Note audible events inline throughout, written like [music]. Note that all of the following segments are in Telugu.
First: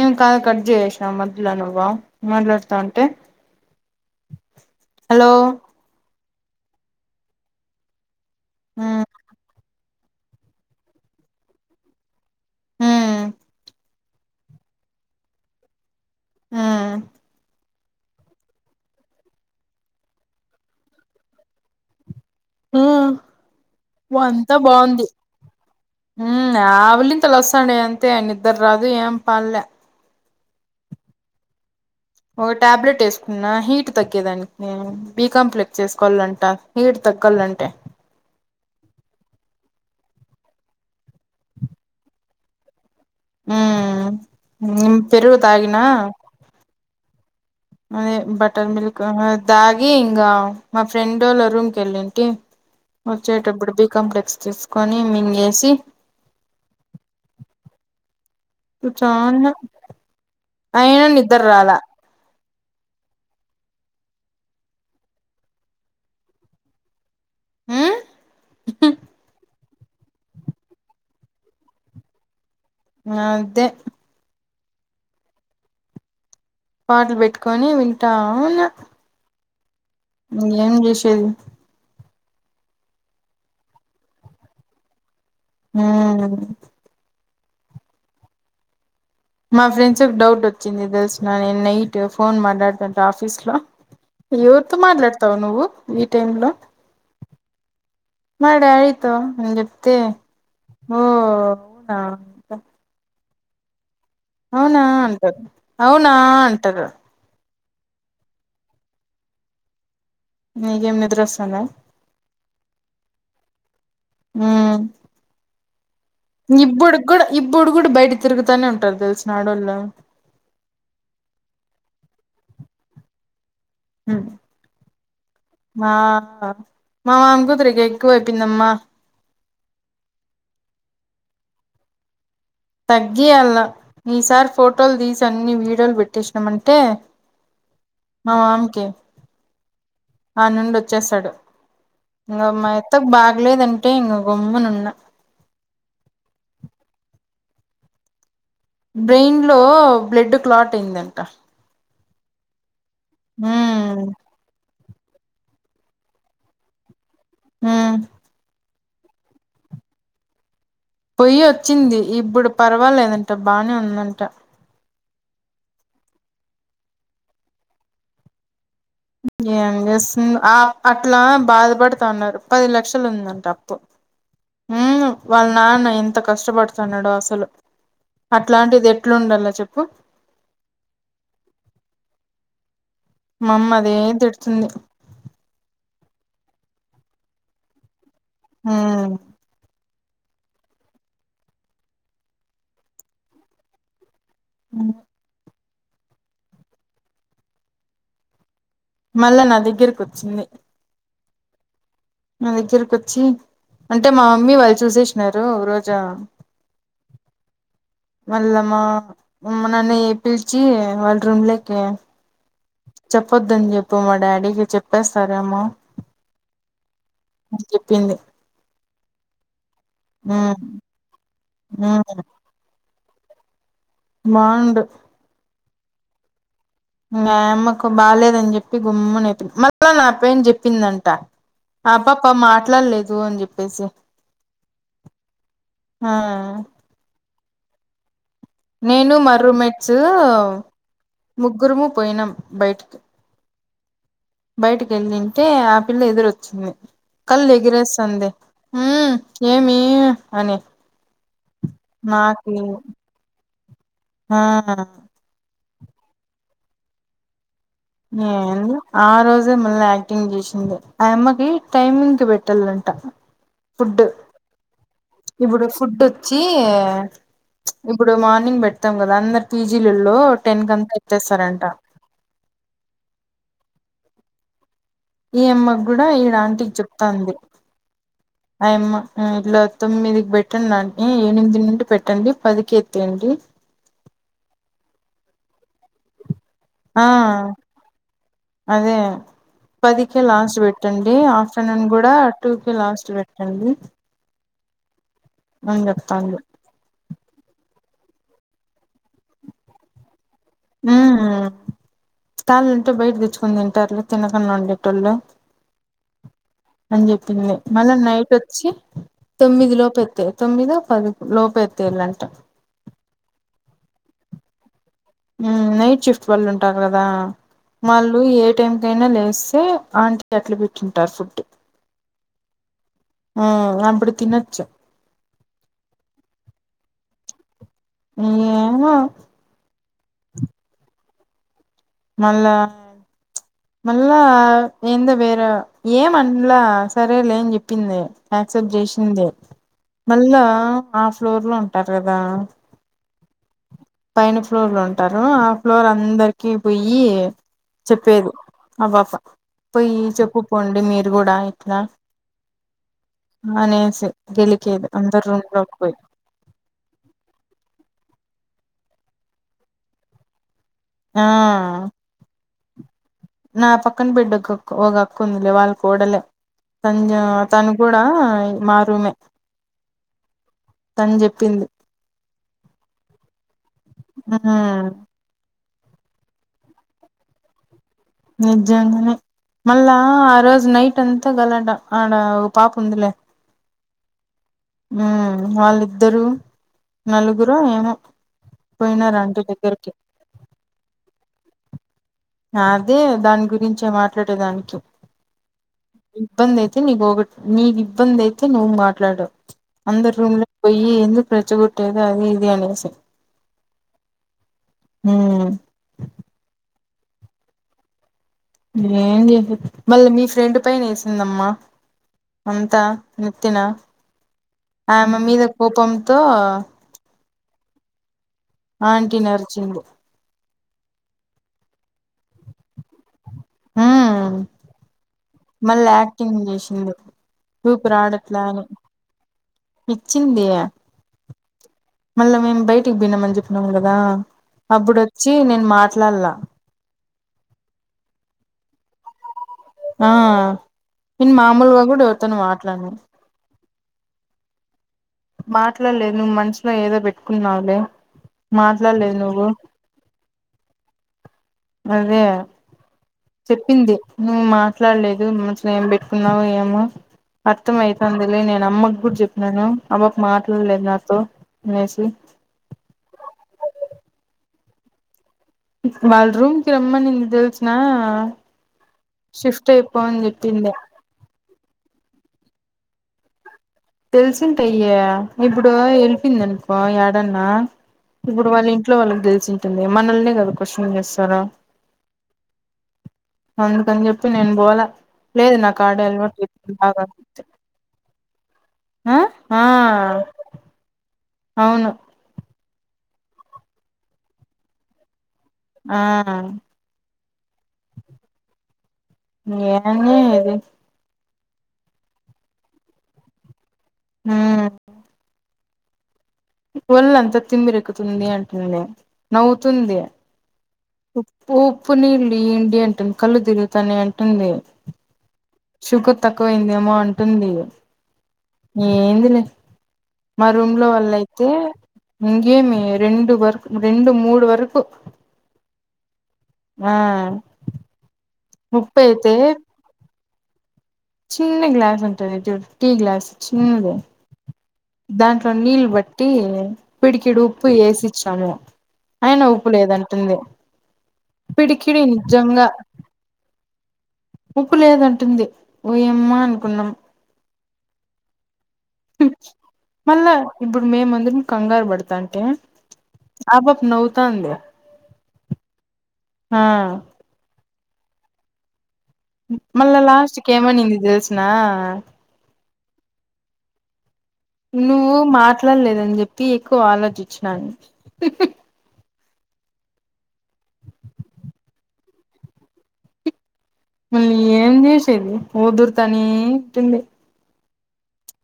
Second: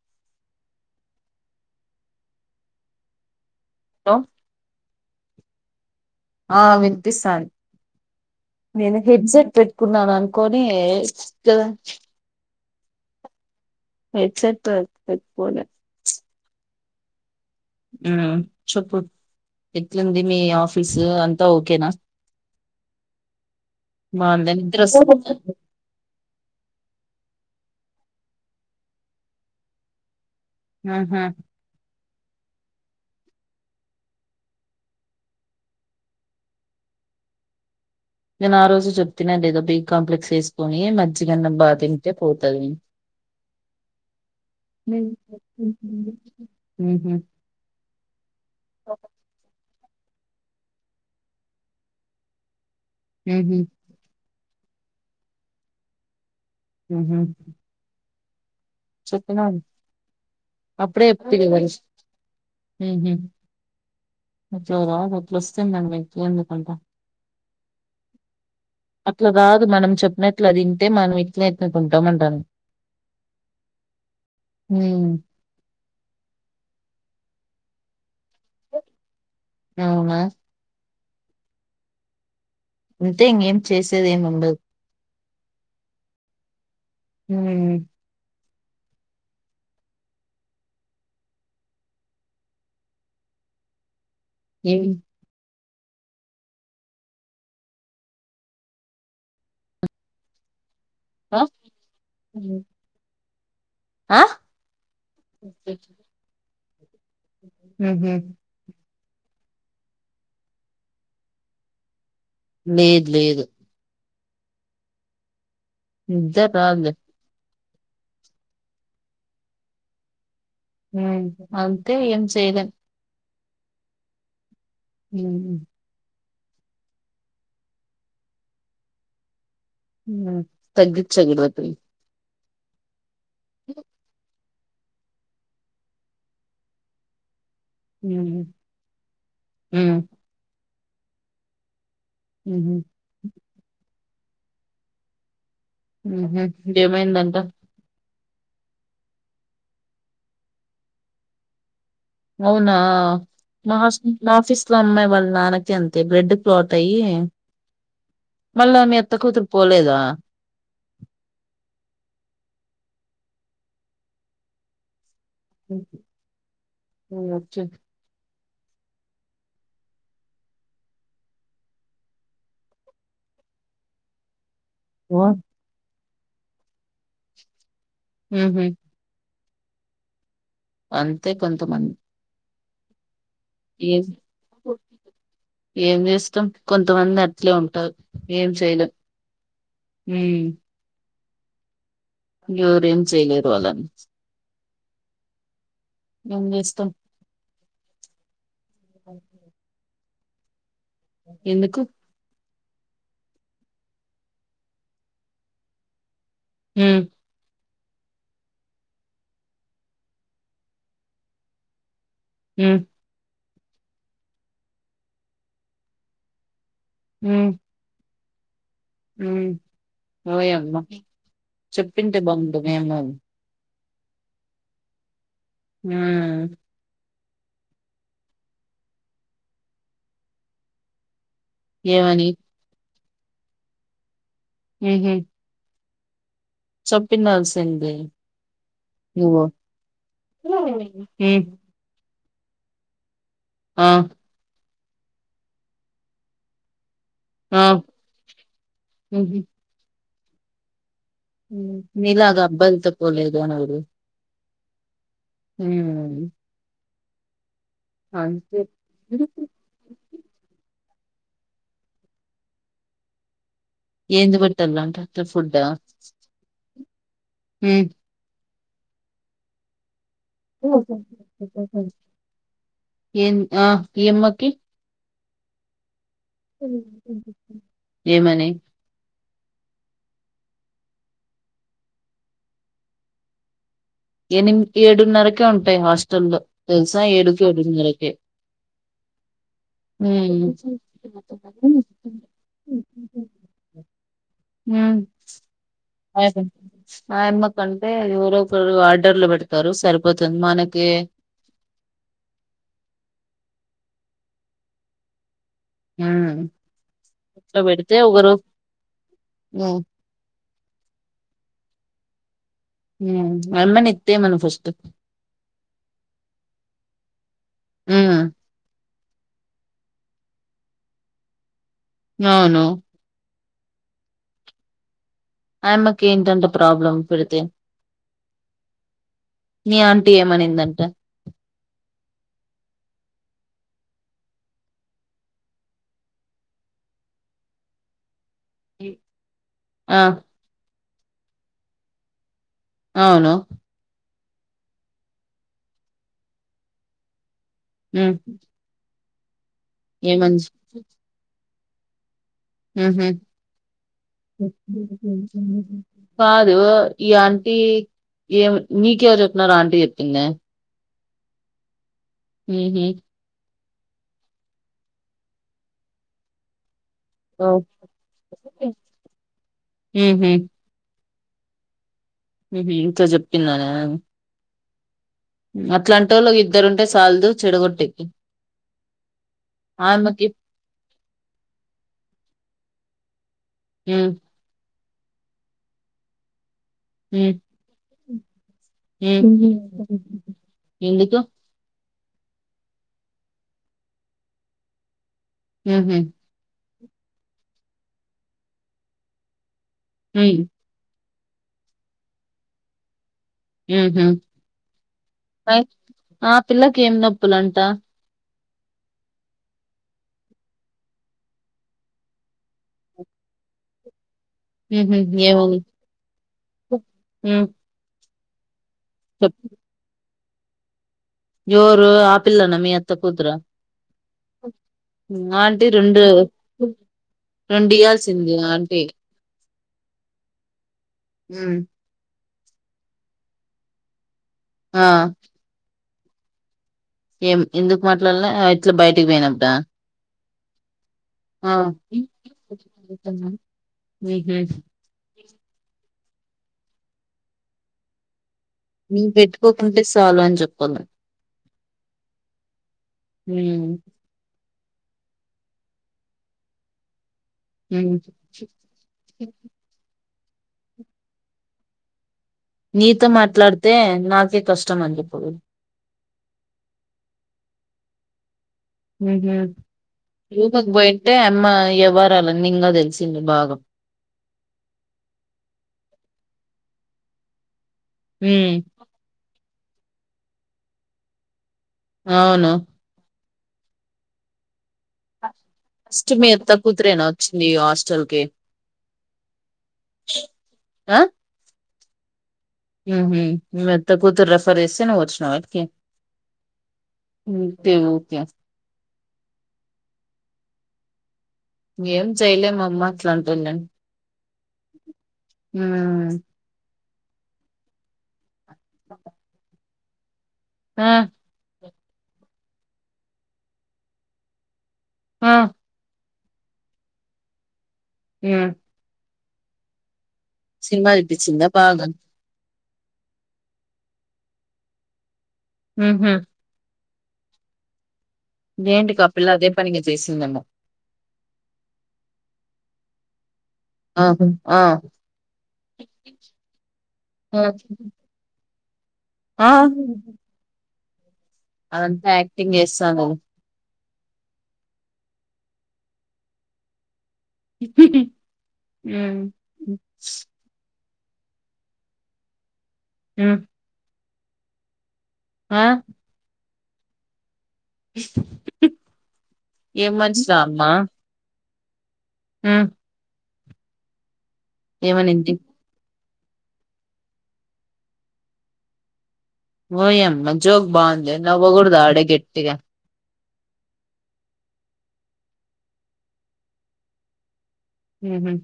ఏం కాల్ కట్ చేయేసినవు మధ్యలో నువ్వు మాట్లాడుతా ఉంటే హలో హలో ఆ వినిపిస్తుంది నేను మ్మ్ హిప్జెట్ పెట్ పెట్టుకొని అనుకోని కదా హ హెడ్సెట్ పెట్టుకోల ఆ చెప్పు ఎట్లుంది మీ ఆఫీసు అంతా ఓకేనా ఆ బాగుందా అంతా నిద్ర బాగుంది వస్తుందా ఆవలి ఇత్తలు వస్తాండ అంతే నిద్ర రాదు ఏం పల్లే ఆహా ఒక టాబ్లెట్ వేసుకున్నా హీట్ తగ్గేదానికి బీ కాంప్లెక్స్ వేసుకోవాలంట హీట్ తగ్గాలంటే నేను ఆ రోజు చెప్తన్నా లేదో బి కాంప్లెక్స్ వేసుకొని మజ్అన్నం బా తింటే పోతుది హ నిమ్ పెరుగు తాగిన హహ మరి బటర్ మల్క్ దాగ్ అ ఇంకా మా ఫ్రెండ్ వాళ రూమ్ క వెళ్ళింటి ఉహు వచ్చేట్బ్బడు బీ కాంప్లెక్ కొని మింగేసి హ చ అయన నిద్ర రాల చదట్లు వస్తే మం వె ఎందుకంట ఉమ్ అ్లాదా మనం చెప్పినట్లు తింటే మనం ఇట్ల ఎట్కుంటాం అంటాను అదే హ పాటలు పెట్టుకొని వింటాము అవునా ఏం చేష చెల్ అంటే ఇంకేం చేసేది ఏమి ఉండదు హ హ మా ఫ్రెండ్స్ ఒక డౌట్ వచ్చింది తెలుసిన నేను నైట్ ఫోన్ మాట్లాడుతుంట ఆఫీస్లో ఇవరు త ఏం మాట్లాడతావ్ నువ్వు ఈ టైమ్ లో మా డాడీతో నేను చెప్తే ఓ ఆ అవునా ఆ అవునా ఉంట అవునా ఉంట త్తగ హ నీకేం నిద్ర వస్తాను లేదు లేదు ఆ నిద్ర ఇ రాదులే బుడుగుడు ఇబ ఇప్పుడు కూడా బయట తిరుగుతానే ఉంటారు తెలిసిన ఆడోళ్ళు అంతే ఏం చేదన్ హ హ్మ్ ఆ మామామ్కూతుర కేక పోయి పిందమ్మా తగ్గించ చెగిల్వ త త అగే అల్ ఈ సర్ఫ్ ఫోటోలు తీసి అన్ని వీడియోలు పెట్టిసాం అంటే హ్మ్ మా మామ్క హ్మ్ ఆనండ చేసాడు ఇ అమ్మా ఊహూ ఎయిత్తగ్ బాలేదండి ఇ రొబ నన్న దేమైందంటా బ్రెయిన్ లో బ్లడ్ క్లాట్ అయిందంట అవునా మా ఉమ్ మాఫస్ అట్లా అమ్మాయి వాళ్ళ నాన్నకకి అంతే బ్లెడ్ క్లాట్ అయ్యి ఆ మళ్ళ మీ అ త్త కూతురు పోలేదా పొయ్యి వచ్చింది ఇబ్బడు పర్వాలేదంట బానే ఉందంట ఓకే ఏం చేస్తు అట్లా బాధపడుతాన్నారు పది లక్షలు ఉందంటడి అప్పు ఉ వాళ్ళు నాన్న ఎంత కష్టపడుతున్నాడు అసలు ఉహు అట్లాంటిది ఎట్లుండాలి చెప్పు అంతే కొంతమంది మామ్మ అదే ఏం తిడుతుంది ఏం చేస్తాం కొంతమంది అట్లే ఉంటారు ఏం చేయలే హ ఎరు ఏం చేయలేరు అళని అ మం ఇస్తాం మళ్ళ నా దగ్గిర్ కుతు చిన్న ఎందుకు మా దగ్గరకు వచ్చి అంటే మా మమ్మీ వాళ్ళు చూసేసినారు రోజా హ మళ్ళా మా నన్ను పిలిచి వాళ్ళ రూమ్లకి హ చెప్పొద్దని చెప్పు మా డాడీకి చెప్పేస్తారేమో చెప్పింది హ ఓయమ్మా చెప్పింటే బాగుంది మేము మడు ఆ మా అమ్మకు బాలేదని చెప్పి గుమ్ము నేప్పింది మళ్ళా నా పెన్ చెప్పిందంట ఆ ఏమని పాప మాట్లాడలేదు అని చెప్పేసి హహ ఆా సొప్పినల్ సింగ్ నేను మా రూమ్మేట్స్ ఉమ్ ముగ్గురుము పోయినాం బయటికి ఆ బయటకి వెళ్ తింటే ఆ పిల్ల ఎదురుచ్చింది కళ ఆ ఎగిరేందే హ ఉహు ఏమి అని నీలాగా అబ్బాలతో పోలేదు అనాలి ఆహా హ ఏ ఆ అంతే రోజే మళ్ళీ యాక్టింగ్ చేసింది ఆయమ్మకి టైమింగ్కి పెట్టాలంట ఫుడ్ ఏంది పెట్టాలంట అట్లా ఫుడ్డా ఇప్పుడు ఫుడ్ వచ్చి ఉమ్. ఇప్పుడు మార్నింగ్ పెట్ తమ రాగంగనే తీసికెళ్లు ఇప్పుడు టెంత్ అంత వేస్తేస్తారంట ఏన్ ఆ ఎమ్మకి ఏ అమ్మ కూడా ఈడు ఆంటి చెప్తాంది ఏమని ఆయమ్మ ఇలా తొమ్మిది పెట్టండిడి ఎనిమిది నుండి పెట్టండి పదికి ఎత్తేయండి ఏడున్నరకే ఉంటు ఆ ఏడున్నరకే అదే పదికే ఉమ్ లాస్ట్ పెట్టండి ఆఫ్టర్నూన్ కూడా టూకే లాస్ట్ పెట్టండి హ అని చెప్తాంది ఆయెమ్మ కానీ రోడ్లో పెడతారు సరిపోతే హ కాల్ ఉంట బయటదిచ్చు తింటారులు తినకడా ఉండేటళ్ళు ఉమ్ అని చెప్పింది అట్లా పెడితే మళ్ళీ ఒకరు నైట్ వచ్చి తొమ్మిది ఉమ్, లోపు పెట్టు తొమ్మిదిపది లోప ఎతే ఏళ్ళుంట హ అమని ఇంతతే మన ఫస్ట్ నైట్ నైట్ షిఫ్ట్ వళ్ళు ఉంటాారు కదా మళ్ళు ఉమ్ ఏ టైం పొద్దున్నే లేస్తే ఆంటీ తట్టలో పెట్టింటారు ఫుడ్ అవును హమ్ అప్పుడు తీనచ్చు ఆయమ్మకి ఏంటంటే ప్రాబ్లమ్ పెడితే ఏమో నీ ఆంటీ ఏమనిందంట మళ్ళా మళ్ళా ఏందో వేరే ఏమంలా సరే లేని చెప్పింది యాక్సెప్ట్ చేసిందే ఆ మళ్ళా ఆ ఫ్లోర్ లో ఉంటారు కదా అవును పైన ఫ్లోర్లు ఉంటారు ఆ ఫ్లోర్ అందరికి పోయ్యి ఉమ్, చెప్పలేదు అనుకున్నా పోయి ఏమని చెప్పు చె- పోండి మీరు కూడా లా గెలికేది అందరు రూమ్ లోకి పోయి కాదు ఈ ఆంంట ఏం నీక ఎవరు చెప్తున్నారో ఆంటీ చెప్పింది ఆ హ నా పక్కన బిడ్కి గాకుందిలే వాళ్ళకడలే త తను కూడా ఓకే. మారుమే ఉహు తని చెప్పింది ఇకా చెప్పింద న ఆ అట్లాంట వాళ్ళ ఇద్దరుంటే సల్దు చెడగొట్టి నిజంగానే మళ్ళా ఆమెకి ఆ రోజు నైట్ అంతా గలట ఆడ పాప ఉందిలే హ ఉ వాళ్ళిద్దరు ఉమ్ నలుగురు ఏమ పోయినార ఉమ్ అంటు దగ్గరికి ఎందుకు అదే దాని గురించి మాట్లాడేదానికి ఉహు ఇ న అయితే నీకు ఒకటి నీ ఇబ్బంది అయితే నువ్వు మాట్లాడవు అంద రూమ్ ఉమ్ లో పోయి ఎ ప్రచ్చ కుట్టేదు అది ఇదినస ఉమ్ ఆ పిల్ల ఏం నొప్పులుంట ఏం చేసి మళ్ళీ మీ ఫ్రెండ్ పైన వేసిందమ్మా అంతా నెత్తిన ఉహు ఆమె మీద కోపంతో ఆ ఆంట నర్చంగ్మా జోర్ ఇ ఆపిల్లన్న మీ అత్త కూతుర ఆ ఆంటీ మళ్ళీ రెండు యాక్టింగ్ చేసింది రెండు ఇవల్సింది ఆంటీ ఇచ్చిందయా హ మళ్ళ మేమ్ బయటికి పీన్న మని చెప్పినవంగదా ఆ హబ్బుడుొచ్చి నేన్ మ లల్లా ఏం ఎందుకు మాట్లాడ్లా ఇట్లా బయటకి పోయినప్పుడా ఆ నేను ఆ మామూల్గా కూడ ఎవరితోను మాట్లాడను ఉహు మాత్ ఇట్లా లేదు నువ్వు మన్సులో ఏదో పెట్టుకున్నావలే మాట్లాడలేదు నువ్వు పెట్టుకోకుంటే చాలు అని చెప్పాలి అదే ఉమ్ చెప్పింది నువ్వు మా మాట్లాడలేదు మన్సులో ఏం పెట్టుకున్నావో ఏమ అర్థం ఉమ్ అయితాందిలె నే న్ అమ్మకు చెప్తాను అమ్మకు మాట్లాడలేదు నాతో అనేసి నీతో మాట్లాడితే నాకే కష్టం అంది ఇప్పుడు వాళ్ళ రూమ్ కి రమ్మని తెలిసిన ఊహు షిఫ్ట్ అయిపో అని రూపకి చెప్పింది పోయింటే అమ్మ ఇ ఎవారలో నిన్న తెచ్చిండు బాగ తెలిసింటె అయ్యా ఇప్పుడు వెలిపింది అనుకో యాడన్నా ఇప్పుడు ఉమ్ వాళ్ళ ఇంట్లొ వాళ్ళకి తెలిసి తి మిమ్మల్నె కదా క్వశ్చన్ చేస్తరా అవును అందుకని చెప్పి నేన్ బోల ఫస్ట్ మీది కూతురేనా వచ్చింది హాస్టల్ కి అ ఆా అవును ఊహు మీ అత్త కూతురు రిఫర్ చేస్తే నువ్ వచ్చినవ ఆ తెవ్ కె ఎంది అది ఏం చేయ్లే మా అమ్మ అట్ల అంటున్న ఉ ఉ వల్లంత తిిమ్మిరెక్కుతుంది అంట ఉమ్ నువ్ తుంది ఆ ఉపు ఊ ఉప్పునీళ్ళు ఇయ్యండి అంటుంది కల్లు తిరుగుతాయని అంటుంది ఆ కు తక్కువయిందేమో అంటుంది ఉమ్ ఏందిలే మా రూమ్ లో సినిమా వాళ్ల చూపించిందా అయితే బాగా ఏమి రెండు వరకు రెండు మూడు వరకు ఉహు ఆ ఏంటి ఉప్పు కాపిల్ అదే పనిగా చేసినందేమో చిన్ని గ్లాస్ ఉంటది చూడ్ టీ గ్లాస్ చిన్నది ఆహా ఆ దాంట్లో నీళ్ళు బట్టి పిడికిడి ఆ ఉప్పు వేసిచ్చాము ము అయిన ఆ. ఊప్పు లేదంటుంది పిడికిడి అదంతా యాక్టింగ్ నిజంగా చేస్తాందది ఉప్పు లేదంటుంది ఊయమ్మా అనుకున్నాం [inaudible] మళ్ళా ఇబ్బ మేమందరం కంగారు పడతాంటే ఉమ్ ఆ పాప నవ్వుత్ తంద ఆ ఆ [inaudible] ఏం మళ్ళా లాస్ట్ కేమనింది తెలుసిన ఆ హ్మ్ నువ్వు మాట్లాడలేదని చెప్పి తి ఎక్కువ ఆలోచించినాను ఓయ్యమ్మ జోగ్ బాగుందే నవ్వగూడద ఆడే గట్టిగా మళ్ళీ ఏం చేసేది ఊదురుతనే ఉంటుంది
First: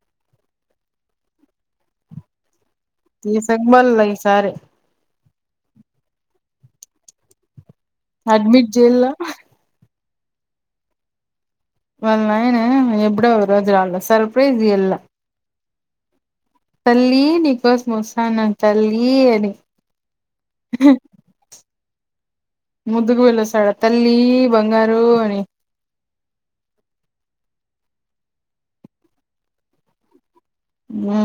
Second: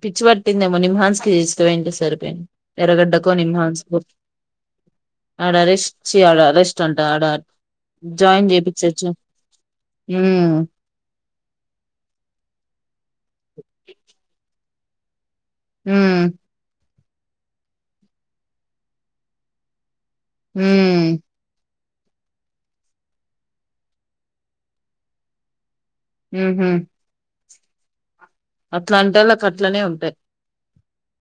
పిచ్చి పట్టిందేమో నిమ్హాన్స్కి తీస్కపోయింటే సర్ పెయి ఈ సగబల్ల ఈ సారే ఆడా రెస్ట్ ఆ రెస్ట్ ఆడా అడ్మిట్ జైల్లా హ్మ్ వాళ్ళు నాయనే కూడా రోజు సరిపీంది ఇది అల హ్మ్ తల్లి నికోస్మస్తానా తల్లి అని హ ముద్దుకు వెళ్ళస్తాడ తల్లి బంగారు అని హ హమ్ అట్లా అంటే వాళ్క అట్లనే ఉంటాయి ఆ